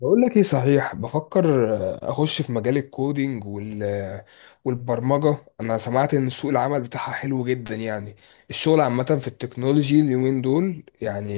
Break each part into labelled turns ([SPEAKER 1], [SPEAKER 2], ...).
[SPEAKER 1] بقول لك ايه صحيح بفكر اخش في مجال الكودينج وال والبرمجه انا سمعت ان سوق العمل بتاعها حلو جدا يعني الشغل عامه في التكنولوجي اليومين دول يعني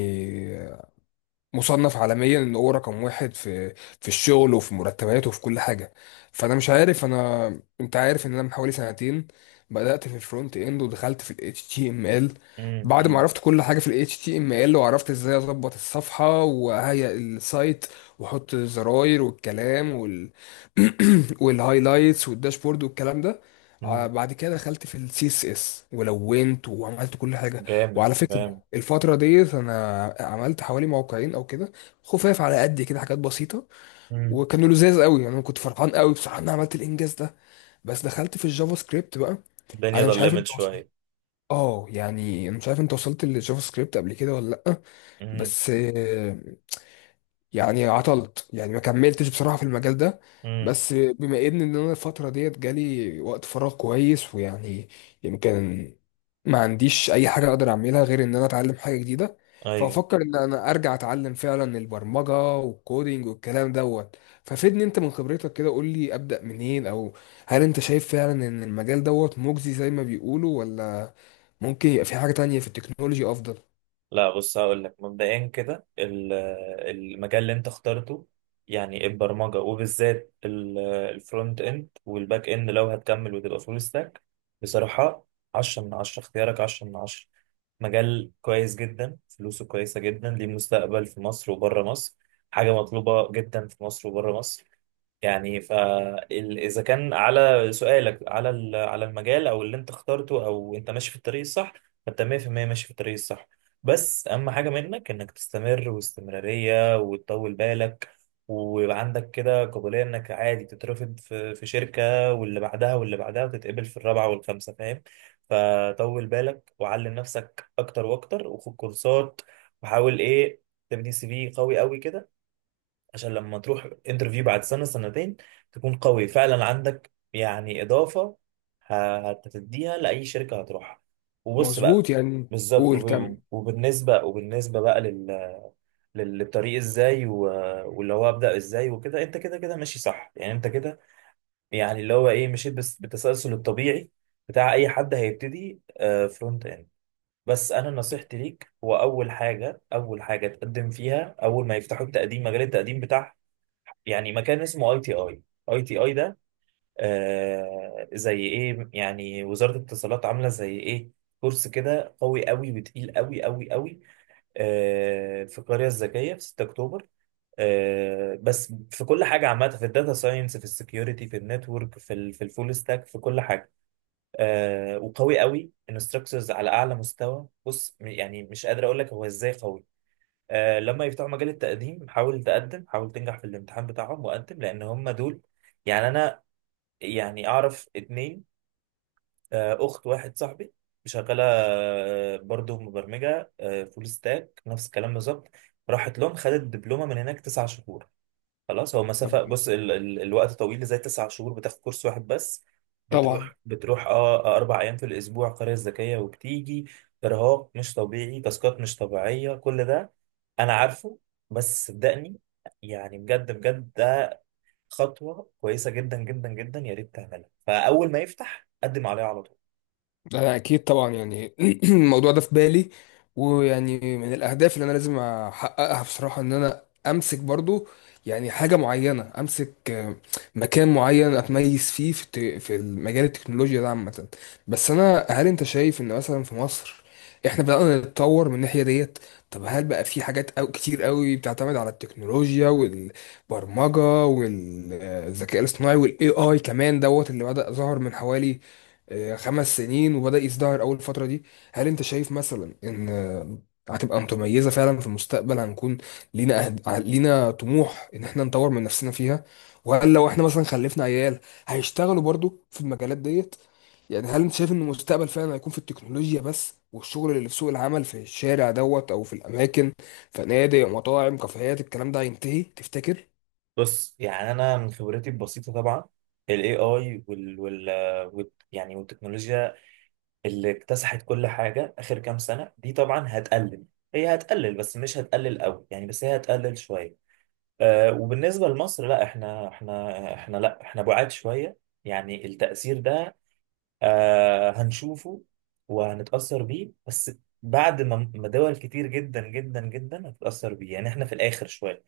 [SPEAKER 1] مصنف عالميا ان هو رقم واحد في الشغل وفي مرتباته وفي كل حاجه. فانا مش عارف انت عارف ان انا من حوالي سنتين بدات في الفرونت اند ودخلت في ال HTML.
[SPEAKER 2] مم،
[SPEAKER 1] بعد ما
[SPEAKER 2] مم،
[SPEAKER 1] عرفت كل حاجه في ال HTML وعرفت ازاي اظبط الصفحه وهيئ السايت واحط الزراير والكلام وال والهايلايتس والداشبورد والكلام ده.
[SPEAKER 2] مم.
[SPEAKER 1] بعد كده دخلت في السي اس اس ولونت وعملت كل حاجه.
[SPEAKER 2] جامد
[SPEAKER 1] وعلى فكرة
[SPEAKER 2] جامد.
[SPEAKER 1] الفترة ديت أنا عملت حوالي موقعين أو كده، خفاف على قد كده، حاجات بسيطة،
[SPEAKER 2] مم.
[SPEAKER 1] وكانوا لذاذ قوي، يعني أنا كنت فرحان قوي بصراحة إن أنا عملت الإنجاز ده. بس دخلت في الجافا سكريبت بقى.
[SPEAKER 2] الدنيا
[SPEAKER 1] أنا مش عارف
[SPEAKER 2] ظلمت
[SPEAKER 1] أنت وصلت
[SPEAKER 2] شوية.
[SPEAKER 1] أنا مش عارف أنت وصلت للجافا سكريبت قبل كده ولا لأ.
[SPEAKER 2] مم،
[SPEAKER 1] بس يعني عطلت، يعني ما كملتش بصراحة في المجال ده.
[SPEAKER 2] مم.
[SPEAKER 1] بس بما إن انا الفترة ديت جالي وقت فراغ كويس ويعني يمكن ما عنديش اي حاجة اقدر اعملها غير ان انا اتعلم حاجة جديدة.
[SPEAKER 2] أيوه.
[SPEAKER 1] فافكر ان انا ارجع اتعلم فعلا البرمجة والكودينج والكلام دوت. ففيدني انت من خبرتك كده، قول لي ابدأ منين، او هل انت شايف فعلا ان المجال دوت مجزي زي ما بيقولوا ولا ممكن يبقى في حاجة تانية في التكنولوجي افضل؟
[SPEAKER 2] لا، بص، هقول لك مبدئيا كده. المجال اللي أنت اخترته، يعني البرمجة وبالذات الفرونت إند والباك إند، لو هتكمل وتبقى فول ستاك بصراحة عشرة من عشرة، اختيارك عشرة من عشرة. مجال كويس جدا، فلوسه كويسة جدا، ليه مستقبل في مصر وبره مصر، حاجة مطلوبة جدا في مصر وبره مصر. يعني فإذا كان على سؤالك على على المجال أو اللي أنت اخترته، أو أنت ماشي في الطريق الصح، فأنت 100% ماشي في الطريق الصح. بس أهم حاجة منك إنك تستمر، واستمرارية وتطول بالك، ويبقى عندك كده قابلية إنك عادي تترفض في شركة واللي بعدها واللي بعدها، وتتقبل في الرابعة والخامسة، فاهم؟ فطول بالك، وعلم نفسك أكتر وأكتر، وخد كورسات، وحاول إيه، تبني سي في قوي قوي كده، عشان لما تروح انترفيو بعد سنة سنتين تكون قوي فعلا، عندك يعني إضافة هتديها لأي شركة هتروحها. وبص بقى،
[SPEAKER 1] مظبوط يعني.
[SPEAKER 2] بالظبط.
[SPEAKER 1] قول
[SPEAKER 2] وب-
[SPEAKER 1] كمل.
[SPEAKER 2] وبالنسبة وبالنسبة بقى للطريق، ازاي واللي هو أبدأ ازاي وكده؟ انت كده كده ماشي صح، يعني انت كده، يعني اللي هو ايه، مشيت بس بالتسلسل الطبيعي بتاع اي حد هيبتدي فرونت اند. بس انا نصيحتي ليك هو اول حاجة، اول حاجة تقدم فيها اول ما يفتحوا التقديم، مجال التقديم بتاعهم، يعني مكان اسمه اي تي اي. اي تي اي ده آه زي ايه يعني، وزارة الاتصالات عاملة زي ايه كورس كده قوي قوي وتقيل قوي قوي قوي. آه في القرية الذكية في 6 اكتوبر. آه، بس في كل حاجة عامة، في الداتا ساينس، في السكيورتي، في النتورك، في ال، في الفول ستاك، في كل حاجة. آه وقوي قوي، انستراكتورز على اعلى مستوى. بص يعني مش قادر اقول لك هو ازاي قوي. لما يفتحوا مجال التقديم حاول تقدم، حاول تنجح في الامتحان بتاعهم وقدم، لان هم دول. يعني انا يعني اعرف اتنين، اخت واحد صاحبي شغاله، برضه مبرمجه فول ستاك نفس الكلام بالظبط. راحت لهم خدت دبلومه من هناك 9 شهور. خلاص هو مسافة، بص ال الوقت طويل، زي 9 شهور بتاخد كورس واحد بس.
[SPEAKER 1] طبعا.
[SPEAKER 2] بتروح اه 4 أيام في الأسبوع قرية ذكية وبتيجي. إرهاق مش طبيعي، تاسكات مش طبيعية كل ده، أنا عارفه، بس صدقني، يعني بجد بجد ده خطوة كويسة جدا جدا جدا، يا ريت تعملها. فأول ما يفتح قدم عليها على طول.
[SPEAKER 1] أنا أكيد طبعا يعني الموضوع ده في بالي، ويعني من الأهداف اللي أنا لازم أحققها بصراحة إن أنا أمسك برضو يعني حاجة معينة، أمسك مكان معين أتميز فيه في في مجال التكنولوجيا ده عامة. بس أنا هل أنت شايف إن مثلا في مصر إحنا بدأنا نتطور من الناحية ديت؟ طب هل بقى في حاجات أو كتير قوي بتعتمد على التكنولوجيا والبرمجة والذكاء الاصطناعي والاي اي كمان دوت اللي بدأ ظهر من حوالي خمس سنين وبدأ يزدهر أول فترة دي؟ هل أنت شايف مثلا إن هتبقى متميزة فعلا في المستقبل؟ هنكون لينا لينا طموح إن إحنا نطور من نفسنا فيها؟ وهل لو إحنا مثلا خلفنا عيال هيشتغلوا برضو في المجالات ديت؟ يعني هل أنت شايف إن المستقبل فعلا هيكون في التكنولوجيا بس، والشغل اللي في سوق العمل في الشارع دوت أو في الأماكن، فنادق مطاعم كافيهات الكلام ده هينتهي تفتكر؟
[SPEAKER 2] بص يعني أنا من خبرتي البسيطة طبعا، ال AI وال يعني والتكنولوجيا اللي اكتسحت كل حاجة آخر كام سنة دي طبعا هتقلل. هي هتقلل بس مش هتقلل قوي يعني، بس هي هتقلل شوية. آه وبالنسبة لمصر، لا، احنا لا، احنا بعاد شوية. يعني التأثير ده آه هنشوفه وهنتأثر بيه، بس بعد ما دول كتير جدا جدا جدا هتتأثر بيه. يعني احنا في الآخر شوية.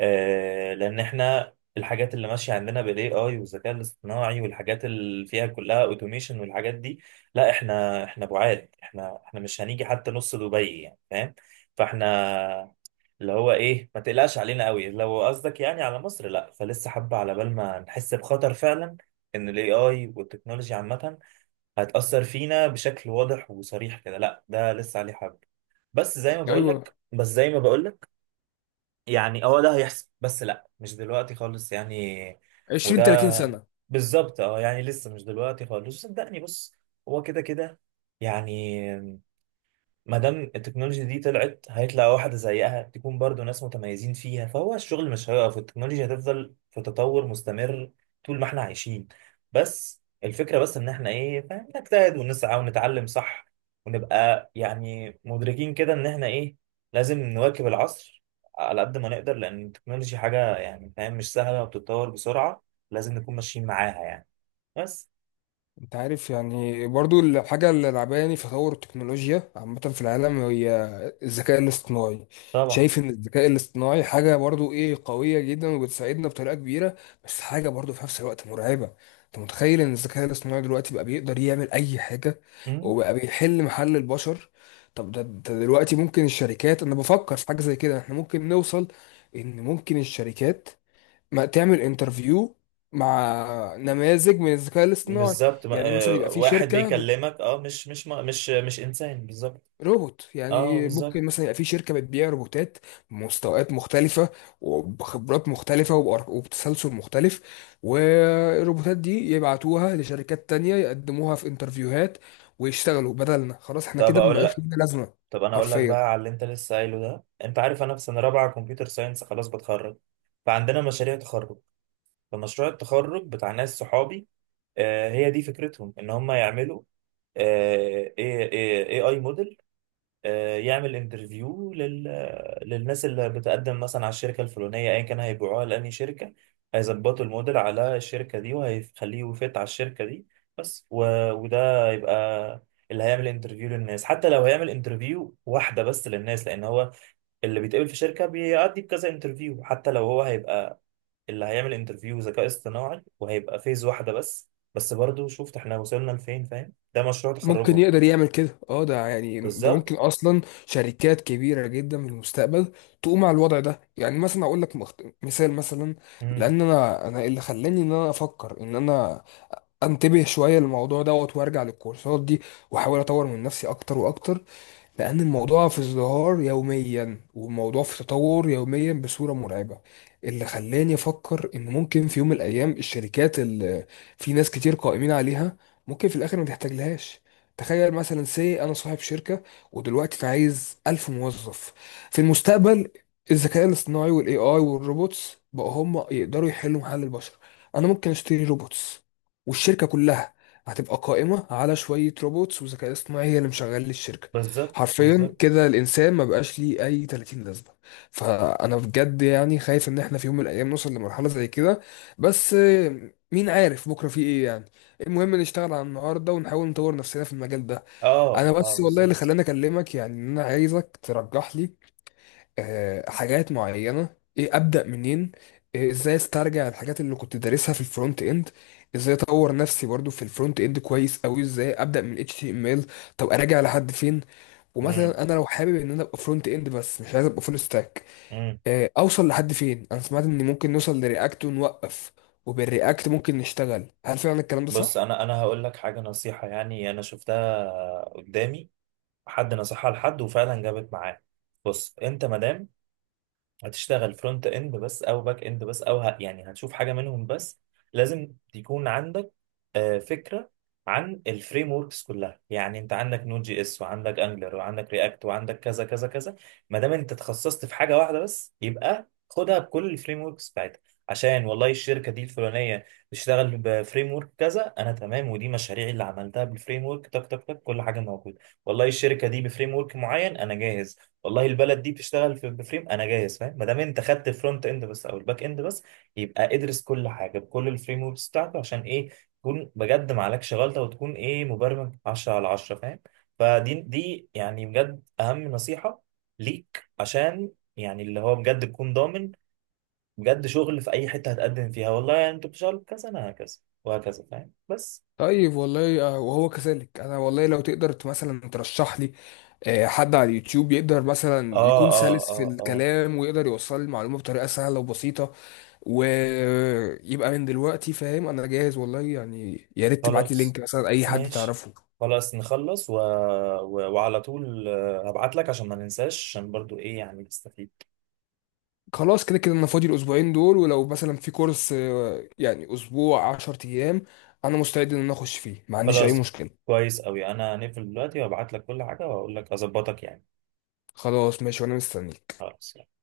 [SPEAKER 2] لان احنا الحاجات اللي ماشيه عندنا بالاي اي والذكاء الاصطناعي، والحاجات اللي فيها كلها اوتوميشن والحاجات دي، لا، احنا بعاد، احنا مش هنيجي حتى نص دبي يعني، فاهم؟ فاحنا اللي هو ايه، ما تقلقش علينا قوي، لو قصدك يعني على مصر. لا، فلسه حبه على بال ما نحس بخطر فعلا ان الاي اي والتكنولوجيا عامه هتاثر فينا بشكل واضح وصريح كده. لا، ده لسه عليه حبه. بس زي ما بقول لك،
[SPEAKER 1] ايوه.
[SPEAKER 2] بس زي ما بقول لك، يعني اه ده هيحصل، بس لا مش دلوقتي خالص يعني.
[SPEAKER 1] 20
[SPEAKER 2] وده
[SPEAKER 1] 30 سنة.
[SPEAKER 2] بالظبط، اه يعني لسه مش دلوقتي خالص، صدقني. بص هو كده كده يعني، ما دام التكنولوجيا دي طلعت، هيطلع واحدة زيها تكون برضو ناس متميزين فيها، فهو الشغل مش هيقف، التكنولوجيا هتفضل في تطور مستمر طول ما احنا عايشين. بس الفكرة بس ان احنا ايه، فاهم؟ نجتهد ونسعى ونتعلم صح، ونبقى يعني مدركين كده ان احنا ايه، لازم نواكب العصر على قد ما نقدر، لان التكنولوجيا حاجة يعني فاهم مش سهلة وبتتطور بسرعة، لازم نكون ماشيين معاها يعني بس.
[SPEAKER 1] انت عارف يعني برضو الحاجة اللي لعباني في تطور التكنولوجيا عامة في العالم هي الذكاء الاصطناعي.
[SPEAKER 2] طبعا.
[SPEAKER 1] شايف ان الذكاء الاصطناعي حاجة برضو ايه، قوية جدا وبتساعدنا بطريقة كبيرة، بس حاجة برضو في نفس الوقت مرعبة. انت متخيل ان الذكاء الاصطناعي دلوقتي بقى بيقدر يعمل اي حاجة وبقى بيحل محل البشر؟ طب ده دلوقتي ممكن الشركات، انا بفكر في حاجة زي كده، احنا ممكن نوصل ان ممكن الشركات ما تعمل انترفيو مع نماذج من الذكاء الاصطناعي.
[SPEAKER 2] بالظبط،
[SPEAKER 1] يعني مثلا يبقى في
[SPEAKER 2] واحد بيكلمك اه مش مش ما- مش مش انسان، بالظبط.
[SPEAKER 1] روبوت،
[SPEAKER 2] اه
[SPEAKER 1] يعني
[SPEAKER 2] بالظبط.
[SPEAKER 1] ممكن مثلا يبقى في شركة بتبيع روبوتات بمستويات مختلفة وبخبرات مختلفة وبتسلسل مختلف، والروبوتات دي يبعتوها لشركات تانية يقدموها في انترفيوهات ويشتغلوا بدلنا، خلاص احنا
[SPEAKER 2] طب
[SPEAKER 1] كده
[SPEAKER 2] اقول
[SPEAKER 1] مبقاش
[SPEAKER 2] لك،
[SPEAKER 1] لنا لازمة
[SPEAKER 2] طب اقول لك بقى
[SPEAKER 1] حرفيا.
[SPEAKER 2] على اللي انت لسه قايله ده. انت عارف انا في سنه رابعه كمبيوتر ساينس خلاص بتخرج، فعندنا مشاريع تخرج، فمشروع التخرج بتاع ناس صحابي، آه هي دي فكرتهم ان هم يعملوا آه اي اي موديل يعمل انترفيو للناس اللي بتقدم مثلا على الشركة الفلانية، ايا كان هيبيعوها لأني شركة، هيظبطوا الموديل على الشركة دي وهيخليه يفت على الشركة دي بس. وده يبقى اللي هيعمل انترفيو للناس، حتى لو هيعمل انترفيو واحدة بس للناس، لأن هو اللي بيتقبل في شركة بيعدي بكذا انترفيو، حتى لو هو هيبقى اللي هيعمل انترفيو ذكاء اصطناعي وهيبقى فيز واحدة بس برضو شفت احنا وصلنا لفين، فاهم؟ ده مشروع
[SPEAKER 1] ممكن
[SPEAKER 2] تخرجهم.
[SPEAKER 1] يقدر يعمل كده؟ اه ده يعني ده
[SPEAKER 2] بالظبط.
[SPEAKER 1] ممكن اصلا شركات كبيره جدا في المستقبل تقوم على الوضع ده. يعني مثلا اقول لك مثال مثلا،
[SPEAKER 2] مم.
[SPEAKER 1] لان انا اللي خلاني ان انا افكر ان انا انتبه شويه للموضوع دوت وارجع للكورسات دي واحاول اطور من نفسي اكتر واكتر، لأن الموضوع في ازدهار يوميا والموضوع في تطور يوميا بصورة مرعبة. اللي خلاني أفكر إن ممكن في يوم من الأيام الشركات اللي في ناس كتير قائمين عليها ممكن في الآخر ما تحتاجلهاش. تخيل مثلا سي أنا صاحب شركة ودلوقتي عايز ألف موظف، في المستقبل الذكاء الاصطناعي والاي اي والروبوتس بقوا هم يقدروا يحلوا محل البشر، انا ممكن اشتري روبوتس والشركه كلها هتبقى قائمه على شويه روبوتس وذكاء اصطناعي هي اللي مشغل لي الشركه
[SPEAKER 2] بالظبط بالظبط.
[SPEAKER 1] حرفيا. كده الانسان ما بقاش ليه اي 30 لازمه. فانا بجد يعني خايف ان احنا في يوم من الايام نوصل لمرحله زي كده. بس مين عارف بكره في ايه يعني. المهم نشتغل على النهارده ونحاول نطور نفسنا في المجال ده. انا
[SPEAKER 2] اه اه
[SPEAKER 1] بس والله اللي
[SPEAKER 2] بالظبط.
[SPEAKER 1] خلاني اكلمك يعني ان انا عايزك ترجح لي حاجات معينة. ايه، ابدأ منين؟ إيه، ازاي استرجع الحاجات اللي كنت دارسها في الفرونت اند؟ ازاي اطور نفسي برضو في الفرونت اند كويس قوي؟ ازاي ابدأ من HTML؟ طب اراجع لحد فين؟
[SPEAKER 2] امم،
[SPEAKER 1] ومثلا انا لو حابب ان انا ابقى فرونت اند بس مش عايز ابقى فول ستاك،
[SPEAKER 2] امم.
[SPEAKER 1] اوصل لحد فين؟ انا سمعت ان ممكن نوصل لرياكت ونوقف وبالرياكت ممكن نشتغل، هل فعلا الكلام ده
[SPEAKER 2] بص
[SPEAKER 1] صح؟
[SPEAKER 2] انا هقول لك حاجه، نصيحه يعني انا شفتها قدامي حد نصحها لحد وفعلا جابت معاه. بص انت مادام هتشتغل فرونت اند بس او باك اند بس يعني هتشوف حاجه منهم بس، لازم يكون عندك فكره عن الفريم وركس كلها، يعني انت عندك نود جي اس وعندك انجلر وعندك رياكت وعندك كذا كذا كذا. ما دام انت تخصصت في حاجه واحده بس، يبقى خدها بكل الفريم وركس بتاعتها، عشان والله الشركه دي الفلانيه بتشتغل بفريم ورك كذا انا تمام، ودي مشاريعي اللي عملتها بالفريم ورك تك تك تك كل حاجه موجوده، والله الشركه دي بفريم ورك معين انا جاهز، والله البلد دي بتشتغل في بفريم انا جاهز، فاهم؟ ما دام انت خدت الفرونت اند بس او الباك اند بس، يبقى ادرس كل حاجه بكل الفريم وركس بتاعته عشان ايه، تكون بجد ما عليكش غلطه، وتكون ايه، مبرمج 10 على 10، فاهم؟ فدي يعني بجد اهم نصيحه ليك، عشان يعني اللي هو بجد تكون ضامن بجد شغل في اي حته هتقدم فيها، والله يعني انتوا بتشتغلوا كذا انا هكذا وهكذا، فاهم؟ بس.
[SPEAKER 1] طيب والله وهو كذلك. انا والله لو تقدر مثلا ترشح لي حد على اليوتيوب يقدر مثلا
[SPEAKER 2] اه
[SPEAKER 1] يكون
[SPEAKER 2] اه
[SPEAKER 1] سلس في
[SPEAKER 2] اه آه.
[SPEAKER 1] الكلام ويقدر يوصل المعلومة بطريقة سهلة وبسيطة ويبقى من دلوقتي فاهم انا جاهز، والله يعني يا ريت تبعت لي
[SPEAKER 2] خلاص
[SPEAKER 1] لينك مثلا اي حد
[SPEAKER 2] ماشي،
[SPEAKER 1] تعرفه.
[SPEAKER 2] خلاص نخلص وعلى طول هبعت لك عشان ما ننساش عشان برضو ايه يعني نستفيد.
[SPEAKER 1] خلاص كده كده انا فاضي الاسبوعين دول، ولو مثلا في كورس يعني اسبوع عشر ايام انا مستعد ان انا اخش فيه، ما عنديش اي
[SPEAKER 2] خلاص
[SPEAKER 1] مشكلة.
[SPEAKER 2] كويس قوي، انا هنقفل دلوقتي وابعت لك كل حاجة واقول لك اظبطك يعني.
[SPEAKER 1] خلاص ماشي وانا مستنيك.
[SPEAKER 2] خلاص.